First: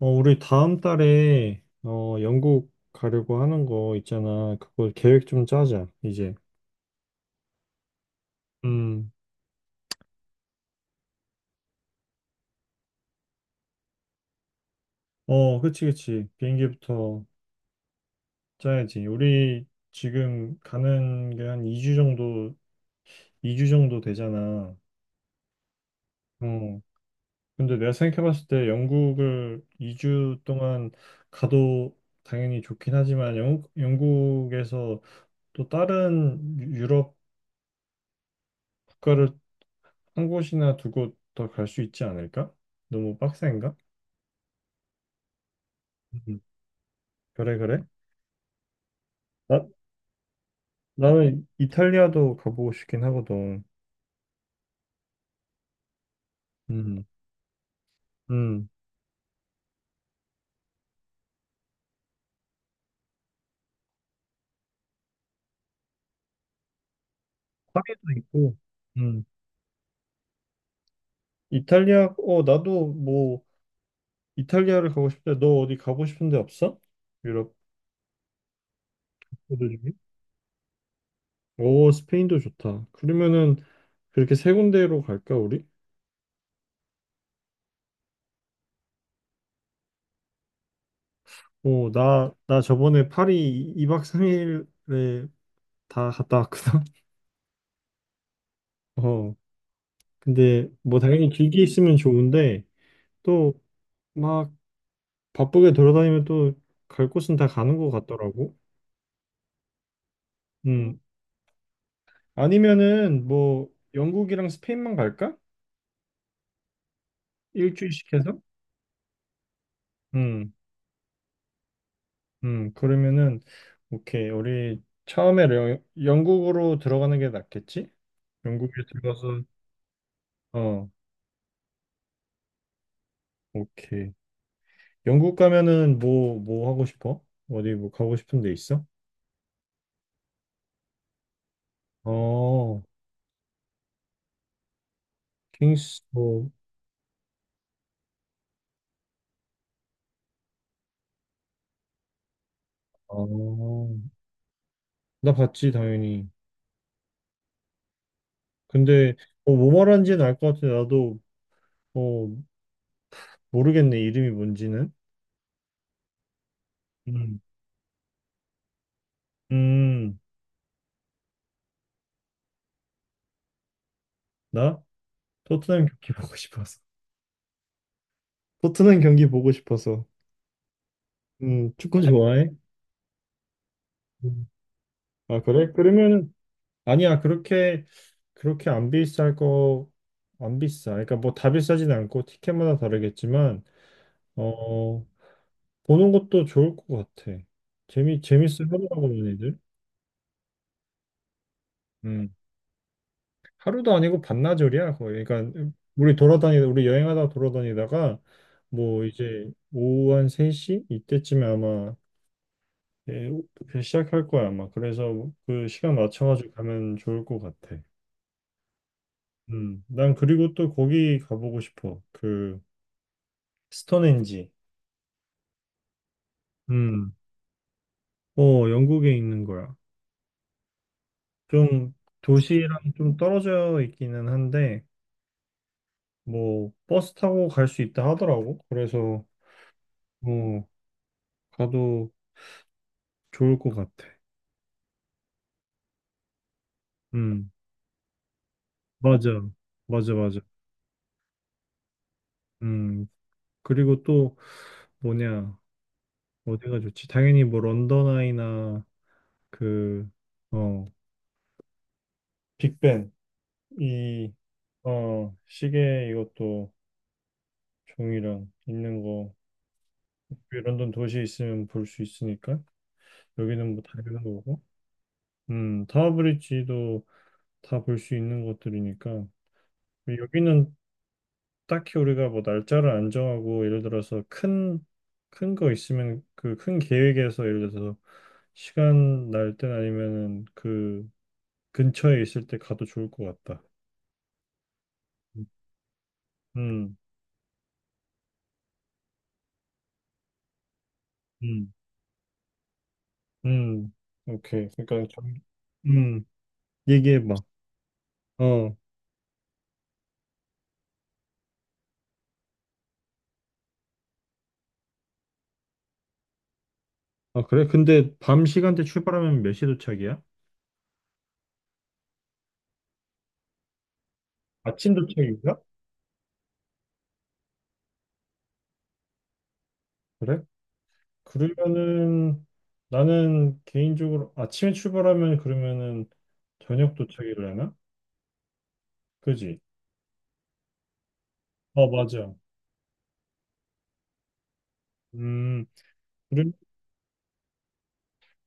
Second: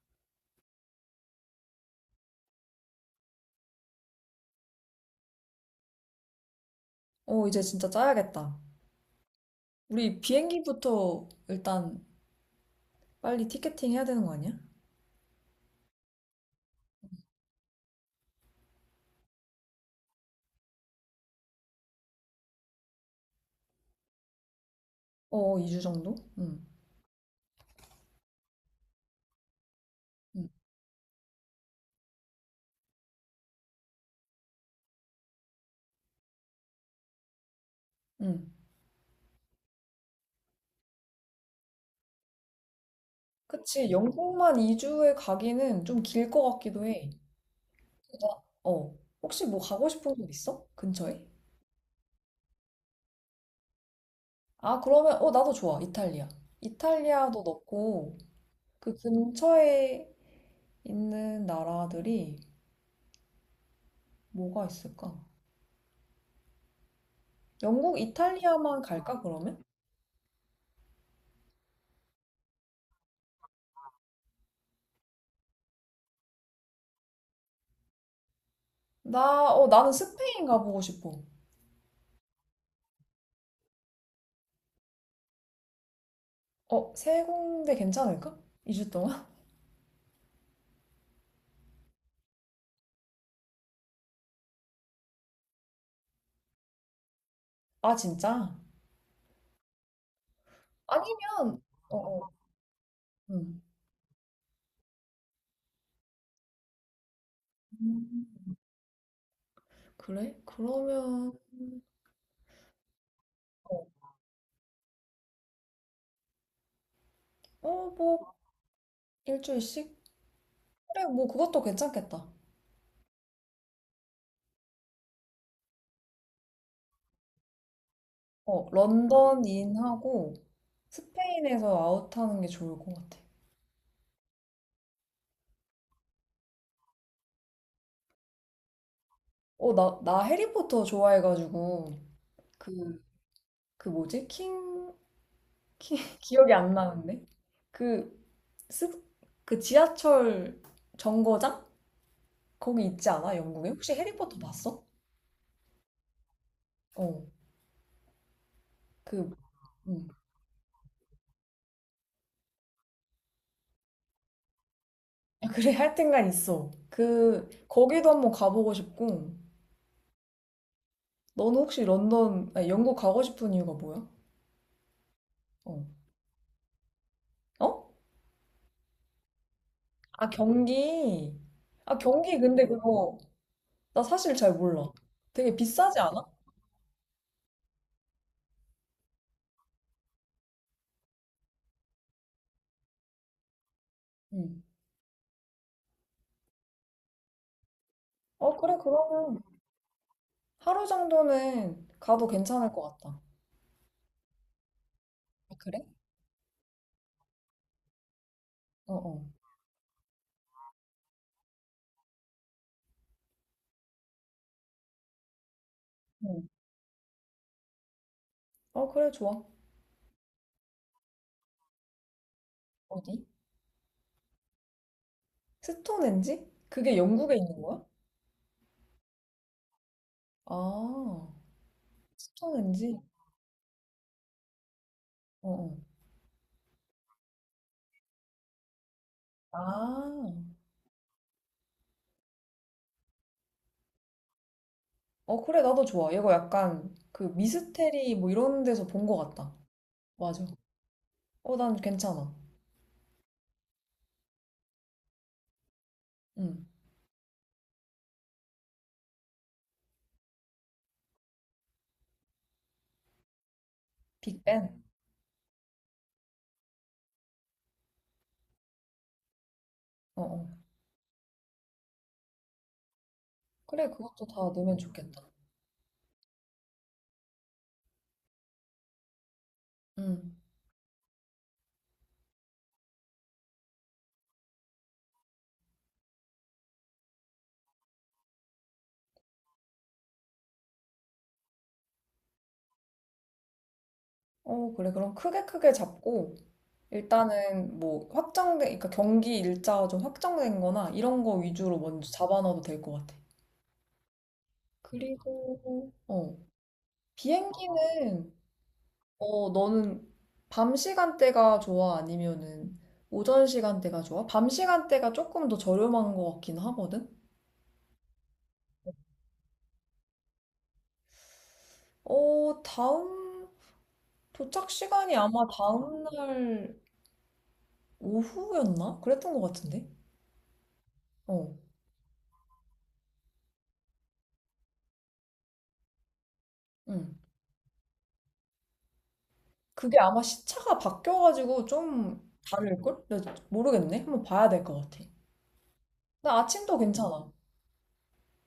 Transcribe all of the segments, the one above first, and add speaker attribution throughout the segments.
Speaker 1: 우리 다음 달에 영국 가려고 하는 거 있잖아. 그거 계획 좀 짜자, 이제.
Speaker 2: 이제 진짜 짜야겠다.
Speaker 1: 음.
Speaker 2: 우리 비행기부터 일단 빨리 티켓팅 해야 되는 거 아니야?
Speaker 1: 어, 그치, 그치. 비행기부터 짜야지. 우리 지금 가는 게 한 2주 정도, 이 주 정도 되잖아.
Speaker 2: 어, 2주 정도? 응,
Speaker 1: 어. 근데 내가 생각해봤을 때 영국을 2주
Speaker 2: 응,
Speaker 1: 동안 가도 당연히 좋긴 하지만 영국에서 또 다른 유럽
Speaker 2: 응.
Speaker 1: 국가를 한 곳이나 두 곳 더 갈 수 있지 않을까? 너무 빡센가?
Speaker 2: 그치, 영국만 2주에 가기는 좀 길
Speaker 1: 음.
Speaker 2: 것 같기도 해.
Speaker 1: 그래, 그래.
Speaker 2: 나, 어, 혹시 뭐
Speaker 1: 나,
Speaker 2: 가고 싶은 곳 있어? 근처에?
Speaker 1: 나는 이탈리아도 가보고 싶긴 하거든.
Speaker 2: 아, 그러면, 나도 좋아. 이탈리아.
Speaker 1: 음,
Speaker 2: 이탈리아도 넣고,
Speaker 1: 음.
Speaker 2: 그 근처에 있는 나라들이 뭐가 있을까? 영국,
Speaker 1: 파리도 있고,
Speaker 2: 이탈리아만 갈까,
Speaker 1: 음.
Speaker 2: 그러면?
Speaker 1: 이탈리아, 나도 뭐, 이탈리아를 가고 싶대. 너 어디 가고 싶은 데 없어? 유럽
Speaker 2: 나, 어,
Speaker 1: 국가들 중에?
Speaker 2: 나는 스페인 가보고 싶어.
Speaker 1: 오, 스페인도 좋다. 그러면은, 그렇게 세 군데로 갈까, 우리?
Speaker 2: 어, 세 군데 괜찮을까? 2주 동안?
Speaker 1: 어, 나 저번에 파리 2박 3일에 다 갔다 왔거든.
Speaker 2: 아, 진짜?
Speaker 1: 어, 근데 뭐 당연히
Speaker 2: 아니면,
Speaker 1: 길게 있으면
Speaker 2: 어, 어,
Speaker 1: 좋은데, 또
Speaker 2: 음.
Speaker 1: 막 바쁘게 돌아다니면 또 갈 곳은 다 가는 것 같더라고.
Speaker 2: 음, 그래?
Speaker 1: 음.
Speaker 2: 그러면,
Speaker 1: 아니면은 뭐
Speaker 2: 어,
Speaker 1: 영국이랑 스페인만 갈까? 일주일씩
Speaker 2: 뭐,
Speaker 1: 해서?
Speaker 2: 일주일씩?
Speaker 1: 음.
Speaker 2: 그래, 뭐, 그것도 괜찮겠다.
Speaker 1: 음. 그러면은 오케이. 우리 처음에 영국으로 들어가는 게 낫겠지?
Speaker 2: 어,
Speaker 1: 영국에 들어가서
Speaker 2: 런던 인하고
Speaker 1: 어,
Speaker 2: 스페인에서 아웃하는 게 좋을 것 같아.
Speaker 1: 오케이. 영국 가면은 뭐 뭐 하고 싶어? 어디 뭐 가고 싶은 데 있어?
Speaker 2: 나 해리포터 좋아해가지고,
Speaker 1: 어,
Speaker 2: 그, 그 뭐지?
Speaker 1: 킹스 뭐.
Speaker 2: 기억이 안 나는데? 그, 스, 그 지하철 정거장? 거기 있지 않아? 영국에?
Speaker 1: 어,
Speaker 2: 혹시 해리포터 봤어?
Speaker 1: 나 봤지 당연히.
Speaker 2: 어,
Speaker 1: 근데
Speaker 2: 그,
Speaker 1: 뭐
Speaker 2: 음.
Speaker 1: 말하는지는 알 것 같아. 나도 어, 모르겠네, 이름이 뭔지는.
Speaker 2: 아, 그래, 하여튼간 있어.
Speaker 1: 음,
Speaker 2: 그, 거기도 한번 가보고 싶고,
Speaker 1: 음.
Speaker 2: 너는 혹시 런던, 아니, 영국 가고 싶은 이유가 뭐야?
Speaker 1: 나?
Speaker 2: 어.
Speaker 1: 토트넘 경기 보고 싶어서.
Speaker 2: 어?
Speaker 1: 토트넘 경기 보고 싶어서.
Speaker 2: 아, 경기. 아,
Speaker 1: 축구
Speaker 2: 경기
Speaker 1: 좋아해?
Speaker 2: 근데 그거, 나 사실
Speaker 1: 음.
Speaker 2: 잘 몰라.
Speaker 1: 아,
Speaker 2: 되게
Speaker 1: 그래?
Speaker 2: 비싸지 않아?
Speaker 1: 그러면은, 아니야, 그렇게 안 비쌀 거, 안 비싸. 그러니까 뭐 다 비싸진 않고 티켓마다 다르겠지만,
Speaker 2: 응.
Speaker 1: 어, 보는 것도 좋을 것 같아.
Speaker 2: 어,
Speaker 1: 재밌어
Speaker 2: 그래,
Speaker 1: 하더라고,
Speaker 2: 그러면
Speaker 1: 얘네들.
Speaker 2: 하루 정도는 가도 괜찮을 것 같다.
Speaker 1: 하루도 아니고 반나절이야 거의.
Speaker 2: 아,
Speaker 1: 그러니까
Speaker 2: 그래?
Speaker 1: 우리 여행하다 돌아다니다가
Speaker 2: 어,
Speaker 1: 뭐
Speaker 2: 어.
Speaker 1: 이제 오후 한 3시 이때쯤에 아마. 예, 그 시작할 거야 아마. 그래서 그 시간
Speaker 2: 응.
Speaker 1: 맞춰가지고 가면 좋을 것 같아.
Speaker 2: 어, 그래, 좋아.
Speaker 1: 난 그리고 또 거기 가보고 싶어. 그
Speaker 2: 어디?
Speaker 1: 스톤헨지.
Speaker 2: 스톤헨지? 그게
Speaker 1: 음,
Speaker 2: 영국에 있는 거야?
Speaker 1: 영국에 있는 거야.
Speaker 2: 아,
Speaker 1: 좀 도시랑
Speaker 2: 스톤헨지?
Speaker 1: 좀 떨어져 있기는 한데
Speaker 2: 어, 어.
Speaker 1: 뭐 버스 타고 갈 수 있다 하더라고. 그래서
Speaker 2: 아,
Speaker 1: 뭐 가도 좋을 것 같아.
Speaker 2: 그래, 나도 좋아. 이거 약간 그
Speaker 1: 음,
Speaker 2: 미스테리 뭐 이런 데서 본 것
Speaker 1: 맞아.
Speaker 2: 같다.
Speaker 1: 맞아, 맞아.
Speaker 2: 맞아. 어, 난 괜찮아.
Speaker 1: 음, 그리고 또 뭐냐,
Speaker 2: 응.
Speaker 1: 어디가 좋지? 당연히 뭐 런던 아이나 그, 어, 빅벤, 이,
Speaker 2: 빅뱅?
Speaker 1: 시계 이것도 종이랑 있는 거,
Speaker 2: 어,
Speaker 1: 그
Speaker 2: 어.
Speaker 1: 런던 도시에 있으면 볼 수 있으니까, 여기는 뭐
Speaker 2: 그래,
Speaker 1: 다 있는
Speaker 2: 그것도 다
Speaker 1: 거고,
Speaker 2: 넣으면 좋겠다.
Speaker 1: 타워브리지도 다 볼 수 있는 것들이니까,
Speaker 2: 응.
Speaker 1: 여기는 딱히 우리가 뭐 날짜를 안 정하고 예를 들어서 큰 거 있으면 그 큰 계획에서 예를 들어서 시간 날 땐 아니면은 그 근처에 있을 때 가도 좋을 것 같다.
Speaker 2: 어, 그래. 그럼 크게 크게 잡고,
Speaker 1: 음,
Speaker 2: 일단은 뭐 확정된, 그러니까 경기 일자가 좀 확정된 거나 이런 거
Speaker 1: 음,
Speaker 2: 위주로 먼저 잡아넣어도 될 것 같아.
Speaker 1: 음, 오케이. 그러니까 좀,
Speaker 2: 그리고,
Speaker 1: 음,
Speaker 2: 어.
Speaker 1: 얘기해봐.
Speaker 2: 비행기는
Speaker 1: 어,
Speaker 2: 너는 밤 시간대가 좋아? 아니면은 오전 시간대가 좋아? 밤 시간대가 조금 더 저렴한 것 같긴 하거든?
Speaker 1: 아 그래? 근데 밤 시간대 출발하면 몇 시 도착이야?
Speaker 2: 어, 다음, 도착
Speaker 1: 아침
Speaker 2: 시간이 아마
Speaker 1: 도착인가?
Speaker 2: 다음날 오후였나? 그랬던 것 같은데?
Speaker 1: 그래?
Speaker 2: 어,
Speaker 1: 그러면은 나는 개인적으로 아침에 출발하면 그러면은 저녁
Speaker 2: 응.
Speaker 1: 도착이려나? 그지?
Speaker 2: 그게 아마 시차가 바뀌어가지고
Speaker 1: 어,
Speaker 2: 좀
Speaker 1: 맞아.
Speaker 2: 다를걸? 나 모르겠네. 한번 봐야 될 것 같아.
Speaker 1: 음,
Speaker 2: 나
Speaker 1: 그리고
Speaker 2: 아침도 괜찮아.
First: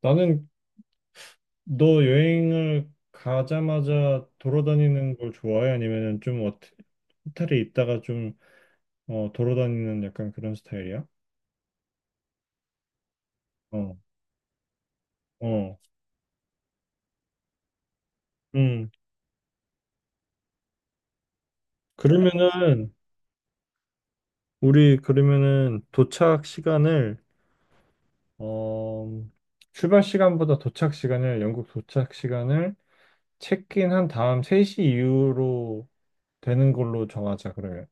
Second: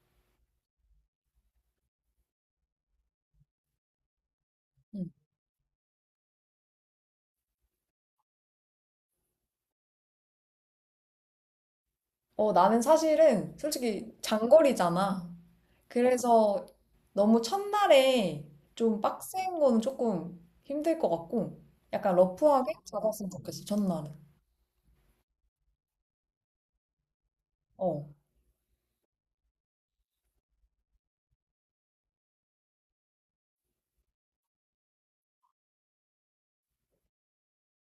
Speaker 1: 나는. 너 여행을 가자마자
Speaker 2: 응.
Speaker 1: 돌아다니는 걸 좋아해? 아니면은 좀 어떻게, 호텔에 있다가 좀 돌아다니는 약간 그런 스타일이야?
Speaker 2: 어, 나는 사실은
Speaker 1: 어,
Speaker 2: 솔직히 장거리잖아.
Speaker 1: 어,
Speaker 2: 그래서 너무 첫날에
Speaker 1: 음.
Speaker 2: 좀 빡센 거는 조금 힘들 것 같고, 약간 러프하게
Speaker 1: 그러면은
Speaker 2: 잡았으면 좋겠어, 첫날은.
Speaker 1: 우리 그러면은 도착 시간을
Speaker 2: 어.
Speaker 1: 어, 출발 시간보다 도착 시간을 영국 도착 시간을 체크인 한 다음 3시 이후로 되는 걸로 정하자 그러면.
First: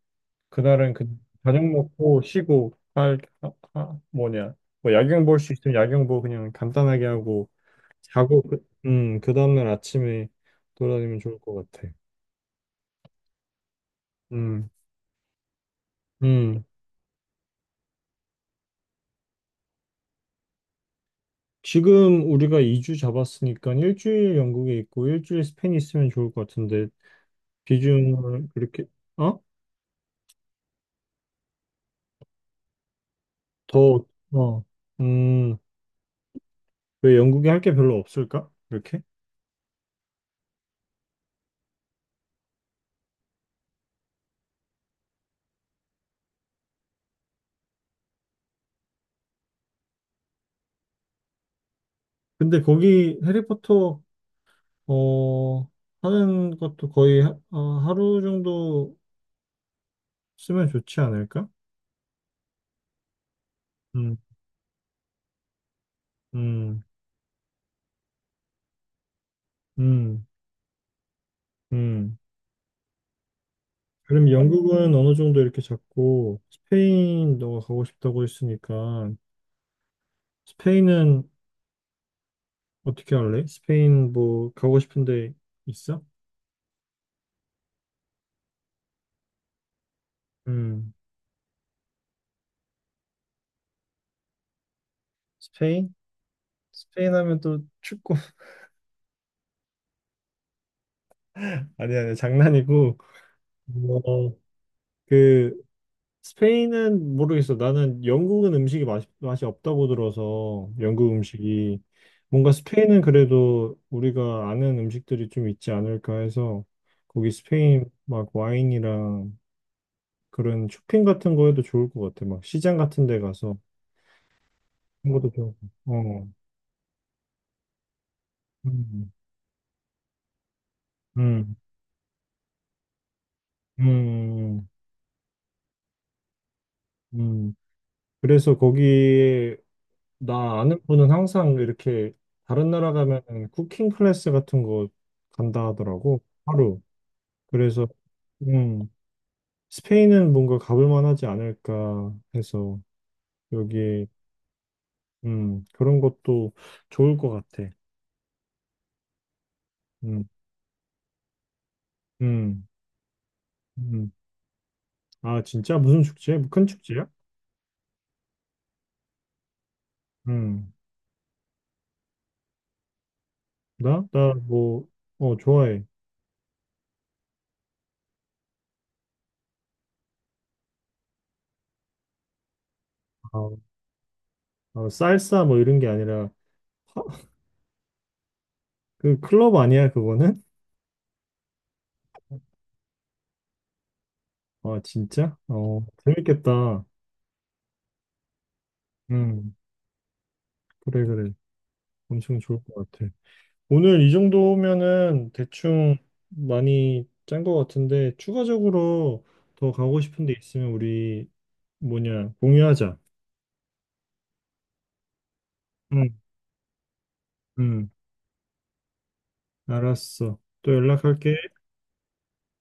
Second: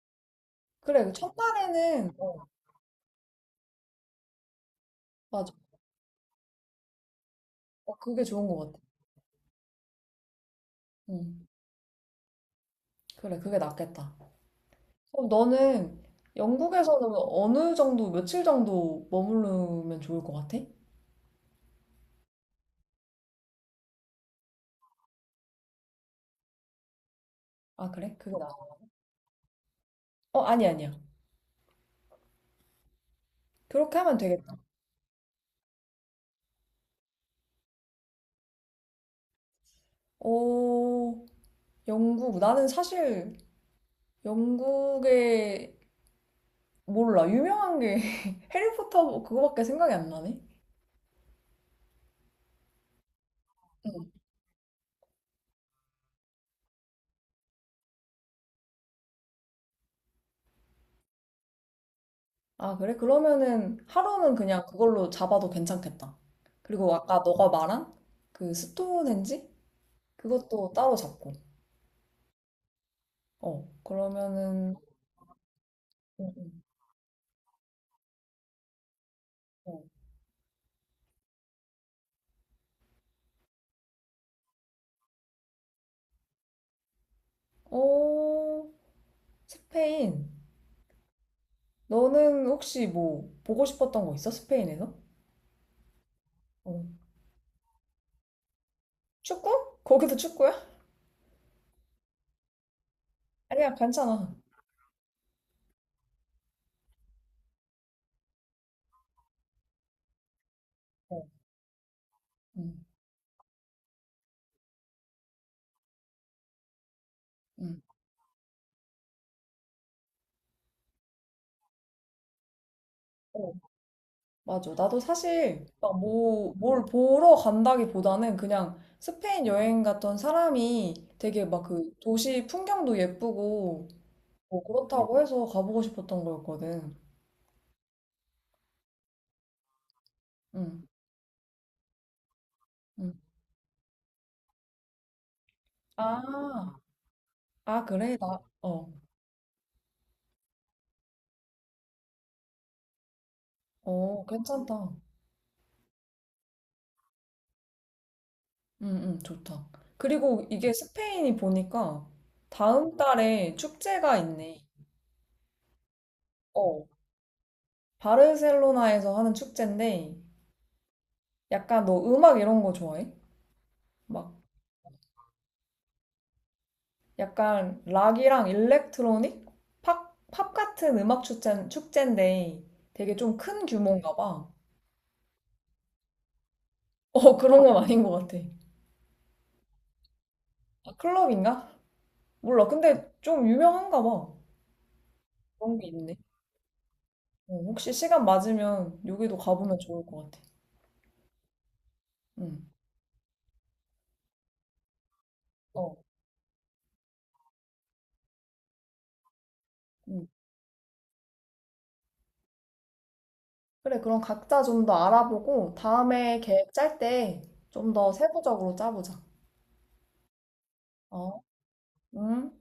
Speaker 1: 그날은 그
Speaker 2: 그래, 그
Speaker 1: 저녁
Speaker 2: 첫날에는,
Speaker 1: 먹고
Speaker 2: 어,
Speaker 1: 쉬고 할 뭐냐 뭐 야경 볼 수
Speaker 2: 맞아.
Speaker 1: 있으면 야경 보고 그냥 간단하게 하고
Speaker 2: 어, 그게
Speaker 1: 자고
Speaker 2: 좋은
Speaker 1: 그,
Speaker 2: 것 같아.
Speaker 1: 음, 그 다음날 아침에 돌아다니면 좋을
Speaker 2: 응.
Speaker 1: 것 같아.
Speaker 2: 그래, 그게 낫겠다.
Speaker 1: 음,
Speaker 2: 그럼 너는
Speaker 1: 음.
Speaker 2: 영국에서는 어느 정도, 며칠 정도 머무르면 좋을 것 같아?
Speaker 1: 지금 우리가 2주 잡았으니까 일주일 영국에 있고 일주일 스페인 있으면 좋을 것 같은데
Speaker 2: 아, 그래? 그게 나.
Speaker 1: 비중을 그렇게. 어?
Speaker 2: 어, 아니, 아니야. 그렇게
Speaker 1: 더.
Speaker 2: 하면 되겠다.
Speaker 1: 어. 음. 왜 영국에 할 게 별로 없을까? 이렇게?
Speaker 2: 오, 영국. 나는 사실 영국에 몰라. 유명한 게 해리포터 그거밖에 생각이 안 나네.
Speaker 1: 근데 거기 해리포터
Speaker 2: 응.
Speaker 1: 어, 하는 것도 거의 하루 정도 쓰면 좋지 않을까?
Speaker 2: 아, 그래? 그러면은
Speaker 1: 음,
Speaker 2: 하루는 그냥 그걸로 잡아도 괜찮겠다.
Speaker 1: 음,
Speaker 2: 그리고 아까 너가 말한 그 스톤헨지?
Speaker 1: 음,
Speaker 2: 그것도 따로 잡고.
Speaker 1: 음.
Speaker 2: 어,
Speaker 1: 그럼
Speaker 2: 그러면은
Speaker 1: 영국은 어느 정도 이렇게
Speaker 2: 응,
Speaker 1: 잡고
Speaker 2: 응,
Speaker 1: 스페인 너가 가고 싶다고 했으니까
Speaker 2: 어.
Speaker 1: 스페인은 어떻게 할래? 스페인 뭐 가고 싶은데 있어?
Speaker 2: 어, 스페인.
Speaker 1: 음,
Speaker 2: 너는 혹시 뭐 보고 싶었던 거 있어? 스페인에서?
Speaker 1: 스페인?
Speaker 2: 어.
Speaker 1: 스페인 하면 또 축구.
Speaker 2: 축구? 거기도 축구야?
Speaker 1: 아니 아니 장난이고
Speaker 2: 아니야, 괜찮아.
Speaker 1: 뭐그 스페인은 모르겠어. 나는 영국은 음식이 맛이 없다고 들어서 영국
Speaker 2: 어,
Speaker 1: 음식이 뭔가
Speaker 2: 응,
Speaker 1: 스페인은 그래도 우리가 아는 음식들이 좀 있지 않을까 해서 거기
Speaker 2: 응.
Speaker 1: 스페인 막 와인이랑 그런 쇼핑 같은 거에도 좋을 것 같아. 막 시장 같은 데
Speaker 2: 어.
Speaker 1: 가서
Speaker 2: 맞아. 나도
Speaker 1: 그런 것도 좋고.
Speaker 2: 사실 막
Speaker 1: 어.
Speaker 2: 뭐, 뭘 보러 간다기보다는 그냥
Speaker 1: 음.
Speaker 2: 스페인 여행 갔던 사람이 되게
Speaker 1: 음.
Speaker 2: 막 그 도시 풍경도
Speaker 1: 음.
Speaker 2: 예쁘고 뭐
Speaker 1: 음.
Speaker 2: 그렇다고 해서 가보고 싶었던 거였거든.
Speaker 1: 음. 그래서 거기에 나 아는
Speaker 2: 응,
Speaker 1: 분은 항상 이렇게 다른 나라
Speaker 2: 응.
Speaker 1: 가면 쿠킹 클래스 같은 거 간다 하더라고.
Speaker 2: 아,
Speaker 1: 하루. 그래서
Speaker 2: 그래?
Speaker 1: 음, 스페인은 뭔가 가볼 만하지 않을까 해서 여기
Speaker 2: 어, 괜찮다.
Speaker 1: 그런 것도 좋을 것 같아.
Speaker 2: 응, 응, 좋다.
Speaker 1: 음,
Speaker 2: 그리고 이게 스페인이 보니까
Speaker 1: 음,
Speaker 2: 다음 달에
Speaker 1: 음.
Speaker 2: 축제가 있네.
Speaker 1: 아, 진짜 무슨 축제? 뭐 큰
Speaker 2: 어,
Speaker 1: 축제야?
Speaker 2: 바르셀로나에서 하는 축제인데
Speaker 1: 음,
Speaker 2: 약간 너 음악 이런 거 좋아해?
Speaker 1: 나? 나
Speaker 2: 막
Speaker 1: 뭐, 좋아해.
Speaker 2: 약간 락이랑 일렉트로닉? 팝 같은 축제인데 되게 좀
Speaker 1: 아,
Speaker 2: 큰 규모인가 봐.
Speaker 1: 살사 뭐 이런 게 아니라 하,
Speaker 2: 어, 그런 건 아닌 것 같아.
Speaker 1: 그 클럽 아니야, 그거는?
Speaker 2: 아, 클럽인가? 몰라. 근데 좀 유명한가 봐.
Speaker 1: 아, 진짜?
Speaker 2: 그런
Speaker 1: 어,
Speaker 2: 게 있네.
Speaker 1: 재밌겠다.
Speaker 2: 어, 혹시 시간 맞으면 여기도
Speaker 1: 음,
Speaker 2: 가보면 좋을 것 같아.
Speaker 1: 그래, 그래. 엄청 좋을
Speaker 2: 응.
Speaker 1: 것 같아. 오늘 이 정도면은
Speaker 2: 어.
Speaker 1: 대충 많이 짠 것 같은데 추가적으로 더 가고 싶은
Speaker 2: 응.
Speaker 1: 데 있으면 우리 뭐냐 공유하자.
Speaker 2: 그래, 그럼 각자 좀 더 알아보고
Speaker 1: 응,
Speaker 2: 다음에 계획 짤 때
Speaker 1: 응,
Speaker 2: 좀 더 세부적으로 짜보자.
Speaker 1: 알았어. 또 연락할게.
Speaker 2: 어? 응?